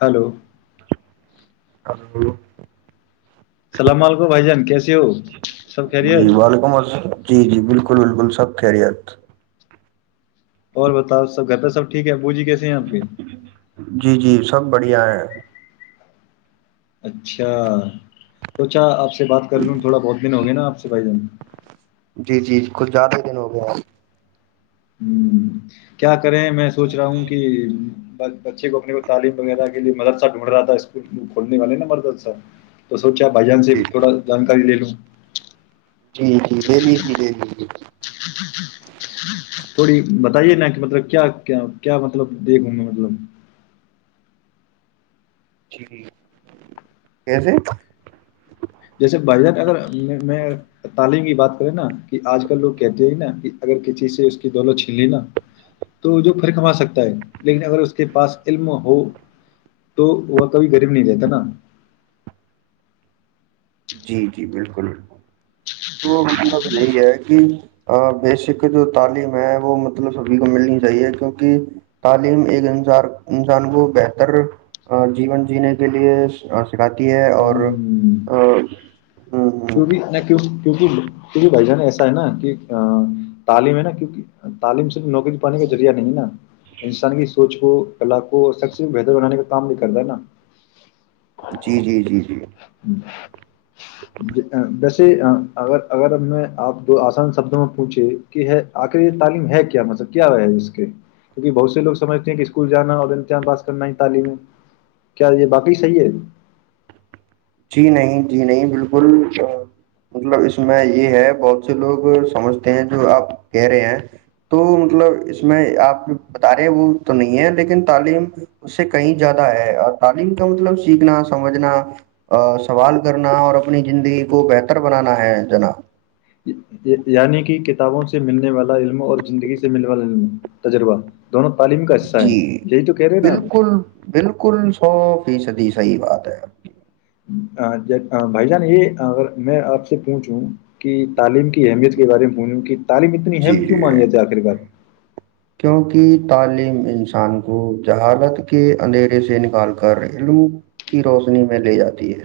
hello call [unintelligible] سلام علیکم بھائی جان کیسیے ہو سب خریت بلکل بلکل سب خیریت اور بتاؤ سب گھر پہ سب ٹھیک ہے بوجی کیسے ہیں آپ کے جی جی سب بڑھیا ہے اچھا تو کیا آپ سے بات کر لوں تھوا بہت دن ہو گ نا آ سے ب ج [unintelligible] جی جی کچھ زیادہ ہی دن ہو گیا ہ کیا [unintelligible] کریں میں سوچ رہا ہوں کہ بچے کو اپنے کو تعلیم وغیرہ کے لیے مددسا ڈھونڈ رہا تھا اسکول کھولنے والے نا مدد سا تو سوچا بھائی جان سے تھوڑا جانکاری لے لو جی جی دےلی جی دےلی جی تھوڑی بتائیے نا کہ مطلب کیا کیا مطلب دیکھوں میں مطلب جی کیسے جیسے بھائی جان اگر میں تعلیم کی بات کریں نا کہ آج کل لوگ کہتے ہیں نا کہ اگر کسی سے اس کی دولت چھین لی نا تو جو پھر کما سکتا ہے لیکن اگر اس کے پاس علم ہو تو وہ کبھی غریب نہیں رہتا نا جی جی بالکل بالکل تو مطلب یہی ہے کہ بیسک جو تعلیم ہے وہ مطلب سبھی کو ملنی چاہیے کیونکہ تعلیم ایک انار انسان کو بہتر جیون جینے کے لیے چکاتی ہے اور ہ [unintelligible] کیوں بھی نہ کیوں کیونکہ بھائی جان ایسا ہے نا کہ تعلیم ہے نا کیکہ تعلیم صرف نوکری پانے کا ذریعہ نہیں نا انسان کی سوچ کو کلا کو سب سے بہتر بنانے کا کام نہیں کرتا نا جی جی جی جی ویسے اگر اگر ہم نے آپ دو آسان شبدوں میں پوچھے کہ ہے آخر یہ تعلیم ہے کیا مطلب کیا ہے اس کے کیونکہ بہت سے لوگ سمجھتے ہیں کہ اسکول جانا اور امتحان پاس کرنا ہے تعلیم ہے کیا یہ باقی صحیح ہے جی نہیں جی نہیں بالکل مطلب اس میں یہ ہے بہت سے لوگ سمجھتے ہیں جو آپ کہہ رہے ہیں تو مطلب اس میں آپ بتا رہے ہیں وہ تو نہیں ہے لیکن تعلیم اس سے کہیں زیادہ ہے اور تعلیم کا مطلب سیکھنا سمجھنا سوال کرنا اور اپنی زندگی کو بہتر بنانا ہے جنا یعنی کہ کتابوں سے ملنے والا علم اور زندگی سے ملنے والا علم تجربہ دونوں تعلیم کا حصہ ہیں جی یہی تو کہہ رہے ہیں بالکل بالکل ساف سھی سدھی صحی بات ہے بھائی جان یہ اگر میں آپ سے پوچھوں کہ تعلیم کی اہمیت کے بارے میں بولوں کہ تعلیم اتنی ام کیوں مانیے آخر کار کیوںکہ تعلیم انسان کو جہادت کے اندھیرے سے نکال کر علم کی روشنی میں لے جاتی ہے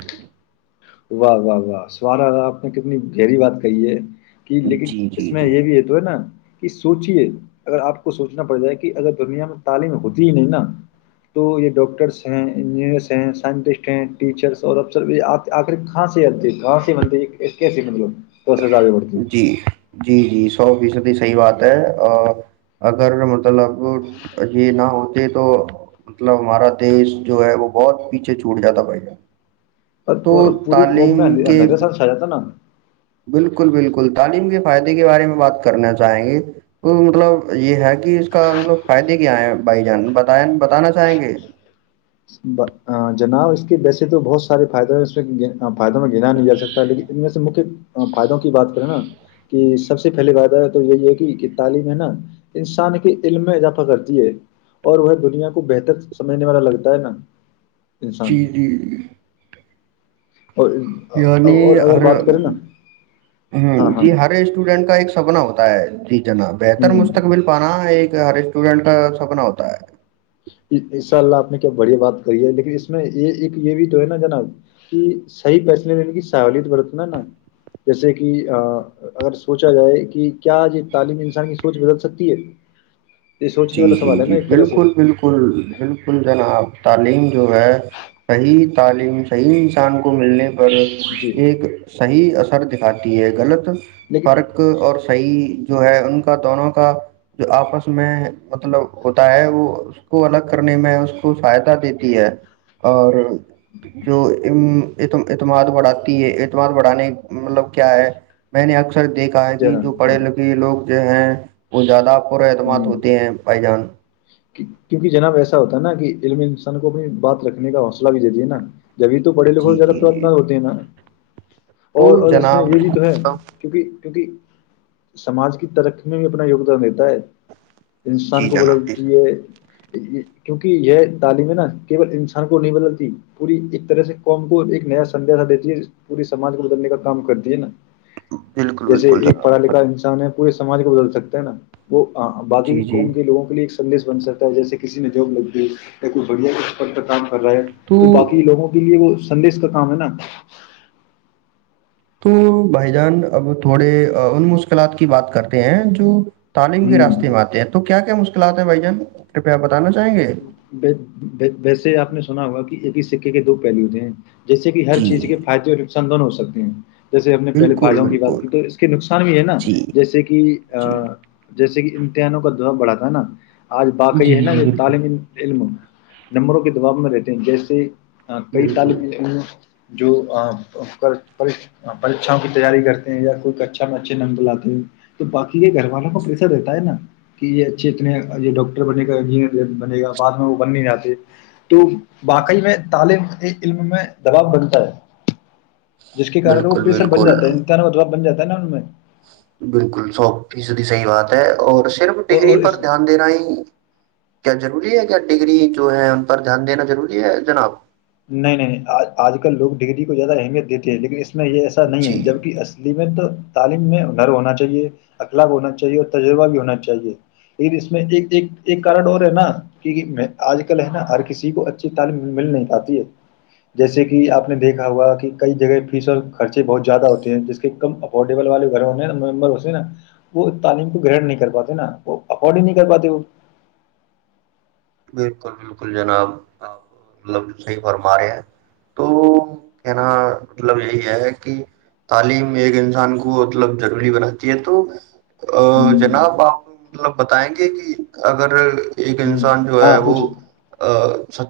واہ واہ واہ سوارا آپ نے کتنی گہری بات کہی ہے کہ لیکن جی اس جی میں جی یہ بھی ہے تو ہے نا کہ سوچیے اگر آپ کو سوچنا پڑ جائے کہ اگر دنیا میں تعلیم ہوتی ہی نہیں نا تو یہ ڈاکٹرس ہیں انجینئرس ہیں سائنٹسٹ ہیں ٹیچرس اور افسر آپ آخری کاں سے آتے گاں سے بندے کی س مطلب پروسیس آگے بڑھتی جی جی جی سو فیصد ہی صحیح بات ہے اور اگر مطلب یہ نہ ہوتے تو مطلب ہمارا دیش جو ہے وہ بہت پیچھے چھوٹ جاتا بھائی جان تو پوری قوم تعلیم میں کے اندھیرا سال سا جاتا نا ہم بالکل بالکل تعلیم کے فائدے کے بارے میں بات کرنا چاہیں گے تو مطلب یہ ہے کہ اس کا مل فائدے کیا ہے بھائی جان بت بتانا چاہیں گے جناب اس کے ویسے تو بہت سارے فائدے ہیں اس میں فائدوں میں گناا نہیں ج سکتا لیکن ان میں سے مکہ فائدوں کی بات کریں نا کہ سب سے پہلے فائدہ تو یہی ہے کہ کہ تعلیم ہے نا انسان کے علم میں اضافہ کرتی ہے اور وہ دنیا کو بہتر سمجھنے والا لگتا ت ن جی جی اور یعنی اور اگر ہر بات کریں نا ہ ہاں ہاں جی ہر اسٹوڈینٹ کا ایک سپنا ہوتا ہے جی جا بہتر ہوں مستقبل پانا ایک ہر اسٹوڈینٹ کا سپنا ہوتا ہے ان شاء اللہ آپ نے کیا بڑھیا بات ی لیکن اس میں یہ ایک یہ بھی تو ہے نا جناب کہ صحیح فیصلے لینے کی سہولت برتنا ہے نا جیسے کہ اگر سوچا جائے کہ کیا یہ تعلیم انسان کی سوچ بدل سکتی ہے یہ سوچنے جی والا جی سوال ہے نا جی ایک طرح سے بالکل بالکل بالکل جناب تعلیم جو ہے صحیح تعلیم صحیح انسان کو ملنے پر جی ایک صحیح اثر دکھاتی ہے غلط لیکن فرق اور صحیح جو ہے ان کا دونوں کا جو آپس میں مطلب ہوتا ہے وہ اس کو الگ کرنے میں اس کو سہایتا دیتی ہے اور جو اعتماد بڑھاتی ہے اعتماد بڑھانے مطلب کیا ہے میں نے سر دیکا ہے کہ جو جناب ہاں پڑھے لکھے لوگ جو ہیں وہ زیادہ پرت م [unintelligible] ہوں، ہوتے ہیں بھائی جان کیونکہ جناب ایسا ہوتا ہے نا کہ علم انسان کو اپنی بات رکھنے کا حوصلہ بھی دیتی ہے نا جبھی تو پڑے لکھوں جی سے زیادہ جی جی پرارتنا جی ہوتی ہے نا تو اور اور اس میں جناب یہ بھی تو ہے جی کیونکہ کیونکہ سماج کی ترقی میں بھی اپنا یوگدان دیتا ہے ہندوستان کو بل جناب جی جناب کیونکہ یہ تعلیم ہے نا کیول انسان کو نہیں بدلتی پوری ایک طرح سے قوم کو ایک نیا سدش دیتی ہے پورے سمج کو بدلنے کا کام کرتی ہے نا بالکل جیسے بالکل ایک پڑھا جناب لکھا انسان ہے پورے سمج کو بدل سکتے ہیں نا وہ بای جی جی قوم کے لوگوں کے لیے سندش بن سکتا ہے جیسے کسی نے جوک لگ دی یا کوئی بڑھیا اس پت کام کر رہا ہے تو باقی لوگوں کے لیے وہ سندیش کا کام ہے نا تو بھائی جان اب تھوڑے ان مشکلات کی بات کرتے ہیں جو تعلیم کے راستے ہوں میں آتے ہیں تو کیا م کلاتے ہیں بائی جان کرپیا پتا ویسے آپ نے سنا ہوا کہ ایک سکے کے دو پہلو تھ ہیں جس سے کہ ہر جی چیز کے فائدے اور نقصان دونوں سے سکتی ہوں جیسے ہم نے پہلے بالکل فائدوں کی بات بالکل کی تو اس کے نقصان بھی ہے نا جی جیسے کہ جی جیسے کہ امتحانوں کا دہا بڑا تھا نا آج باقی جی ہے نا جی یہ بالکل تعالم علم نمبروں کے دباؤ میں رہتے ہیں جیسے ہاں کئی بالکل تالب جو پریھاں کی تیاری کرتے ہیں یا کوئی اچھا میں اچھے نمب لاتے ہیں تو باقی کے گھر والوں کو پریشر رہتا ہے نا کہ یہ اچھے اتنے یہ ڈاکٹر بنے کا بنے گا بعد میں وہ بن نہیں جاتے تو واقعی میں تعلیم علم میں دباؤ بنتا ہے جس کے کار وہ بالکل پریسر بن بالکل جاتا ہے امکان ودا بن جا ہے جن میں بالکل سو فیصدی صحی بات ہے اور صرف ڈگری اور پر اس دھیان دینا ہی کیا ضروری ہے کیا ڈگری جو ہے ان پر دھیان دینا ضروری ہے جناب نہیں نہیں آج کل لوگ ڈگری کو زیادہ اہمیت دیتے لیکن اس میں یہ ایسا نہیں جی ہے جب کہ اصلی میں تو تعلیم میں گر ہونا چاہیے اخلاق ہونا چاہیے اور تجربہ بھی ہونا چاہیے لیکن اس میں ایک ایک کارن اور ہے نا کہ میں آج کل ہے نا ہر کسی کو اچھی تعلیم مل نہیں پاتی جیسے کہ آپ نے دیکھا ہوا کہ کئی جگہ فیس اور خرچے بہت زیادہ ہوتے ہیں جس کے کم افورڈیبل والے گھر ممبر ہوتے ہیں نا وہ تعلیم کو گٹ نہیں کر پاتے نا وہ افورڈ ہی نہیں کر پاتے وہ بالکل بالکل جناب آپ ملب صحیح فرما رہے ہیں تو کہنا مطلب یہی ہے کہ تعلیم ایک انسان کو مطلب ضروری بناتی ہے تو ہ ا جناب آپ مطلب بتائیں گے کہ اگر ایک ہ انسان جو ہے ہاں وہ پوچھیے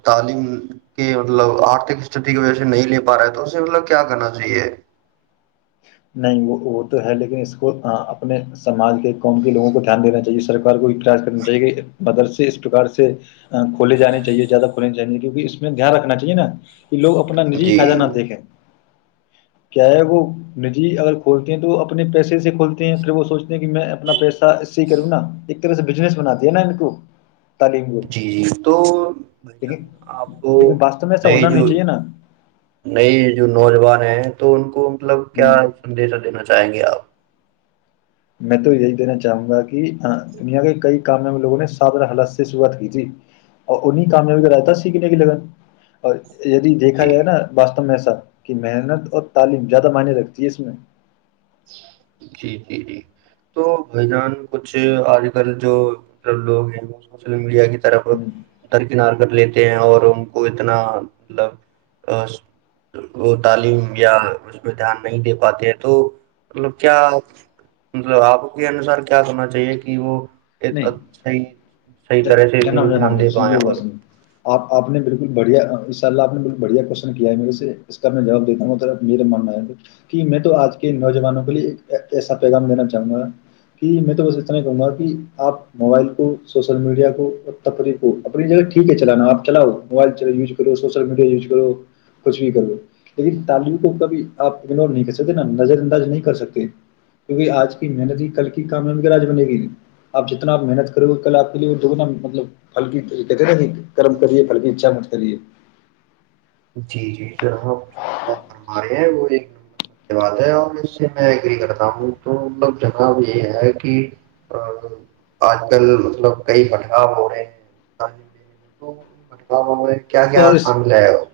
تعلیم کے مطلب آرتھک استتی کی وجہ سے نہیں لے پا رہا ہے تو اسے مطلب کیا کرنا چاہیے نہیں وہ وہ تو ہے لیکن اس کو اپنے سماج کے قوم کے لوگوں کو دھیان دینا چاہیے سر کوئی پریاس کرنا چاہے مدر سے اس پرکار سے کھولے جے چاہےیادہ کھولنے چاہیے جو کہ اس میں دھیان رکھنا چاہیے نا کہ لوگ اپنا نجی ہی فائدہ جی نہ دیکھیں کیا ہے وہ ن جی اگر کھولتے ہیں تو وہ اپنے پیسے سے کھولتے ہیں پھر وہ سوچتے ہیں کہ میں اپنا پیس اسی کرو نا ایک سے بجنس بناات د ہے نا ان کو تعلیم کو جی جی تو بھائی جان لیکن آپ کو لیکن واستو میں ایسا نئے ہونا نہیں جو چاہیے نا نئے جو نوجوان ہیں تو ان کو مطلب کیا ہ سدیش دینا چاہیں گے آپ میں تو یہی دینا چاہوں گا کہ دنیا کے کئی کامیابی لوگوں نے سادار حالات سے شروعات کی تھی اور انیں کامیابی کا راہ سیکھنے کے لگن اور یدی دیکھا جی جائے نا با ایسا کہ محنت اور تعلیم زیادہ معنی لگتی ہے اس میں جی جی جی تو بھائی جان کچھ آج کل جو مطلب لوگ ہیں وہ سوشل میڈیا کے طرف ہ ترکینار کر لیتے اور ان کو اتنا مطلب وہ تعلیم یا اس پ دھیان نہیں دے پاتے ہیں تو مطلب کیا م آپ کے انوسار کیا کرنا چاہیے کہ وہ ایک نہیں صحیح صحیح ج طرح سے جنا دھیان جنا دے سنوں پائیں مری اور بات س آپ آپ نے بالکل ب بڑھیا ان شاء اللہ آپ نے بالکل بڑھیا کوشن کیا ہے میرے سے اس کا میں جواب دیتا ہوں میرا من میں ہے کہ میں تو آج کے نوجوانوں کے لیے ایسا پیغام دینا چاہوں گا کہ میں تو بس اتنا ہی کہوں گا کہ آپ موبائل کو سوسل میڈیا کو اور تفریح کو اپنی جگہ ٹھیک ہے چلانا آپ چلاؤ موبائل چل یوز کرو سوشل میڈیا یوز کرو کچھ بھی کرو لیکن تعلیم کو کبھی آپ اگنور نہیں کر سکتے نا نظر انداز نہیں کر سکتے کیونکہ آج کی محنت ہی کل کی کامیا م آج بنے گی آپ جتناپ محنت کرو گے کل آپ کے لیے دگ نا مطلب پھل کیی کہتے نا کہ کرم کریے پھل کی اچھا مشت کریے جی جی سر آپ جو آپ فرما رہے ہیں وہ ایک نمبر سب بات ہے اور اس سے میں ایگری کرتا ہوں تو مطلب جناب یہ ہے کہ آج کل مطلب کئی بھٹکاؤ ہو رہے ہیں تعلیم لینے میں تو ان بھٹگاؤ ہوے کیا کیا اور اس سام ل وہ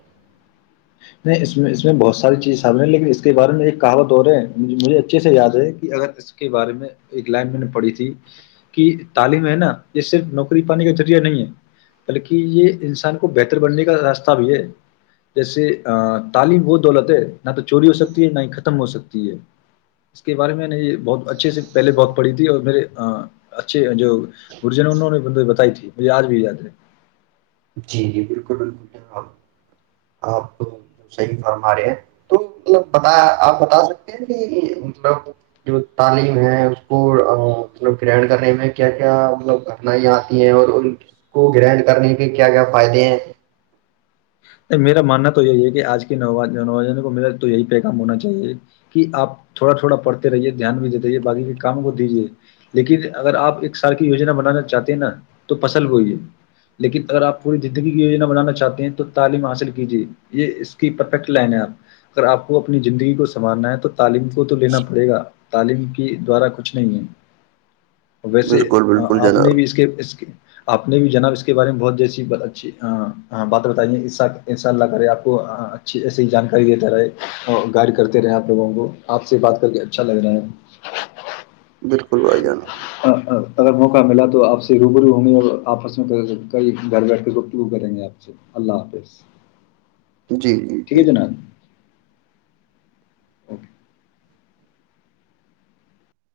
نہیں اس اس میں بہت ساری چیزیں سامنے لیکن اس کے بارے میں ایک کہاوت اور رہے ہے مجھے اچھے سے یاد ہے کہ اگر اس کے بارے میں ایک لائن میں نے پڑھی تھی کہ تعلیم ہے نا یہ صرف نوکری پانے کا ذریعہ نہیں ہے بلکہ یہ انسان کو بہتر بننے کا راستہ بھی ہے جیسے تعلیم وہ دولت ہے نہ تو چوری ہو سکتی ہے نہ ہی ختم ہو سکتی ہے اس کے بارے میں نے یہ بہت اچھے سے پہلے بہت پڑھی تھی اور میرے اچھے جو گرجن نے انہوں نے ب بتائی تھی بازار بھی جات تھے جی جی بالکل بالکل ج آپ صحی فرما رہے ہیں تو ملب بتا آپ بتا سکتے ہیں کہ مطلب جو تعلیم ہے اس کو مطلب گہن کرنے میں کیا کیا مطلب کٹنائیاں آتی ہیں اور ان کو گر کرنے کہ کیا کیا فائدے ہیں نہیں میرا ماننا تو یہی ہے کہ آج کےو نوجان کو میرا تو یہی پیغام ہونا چاہیے کہ آپ تھوڑا تھوڑا پڑھتے رہیے دھیان بھی دیتے رہیے بای کے کام کو دیجیے لیکن اگر آپ ایک سال کی یجنا بنانا چاہتے ہیں نا تو پسل بئیے لیکن اگر آپ پوری زندگی کی یجنا بنانا چاہتے ہیں تو تعلیم حاصل کیجے یہ اس کی پرفیکٹ لائن ہے آپ اگر آپ کو اپنی زندگی کو سنوارنا ہے تو تعلیم کو تو لینا پڑے گا تعلیم کی دوارا کچھ نہیں ہے ویسے بالکل بالکل آپ نے جناب بھی اس کے اس آپ نے بھی جناب اس کے بارے میں بہت جیسی اچھی بات بتائی ہے انساء اللہ کرے آپ کو اچھی ایسیے جانکاری دیتا رہے گائڈ کرتے رہے آپ لوگوں کو آپ سے بات کر کے اچھا لگ رہا ہے بالکل بھائی جان آ، آ، اگر موقع ملا تو آپ سے روبرو ہوں گی اور آپس میں گھر بیٹھ کے گپتگو کریں گے آپ سے اللہ حافظ جی جی ٹھیک جی ہے جناب اوکے [unintelligible]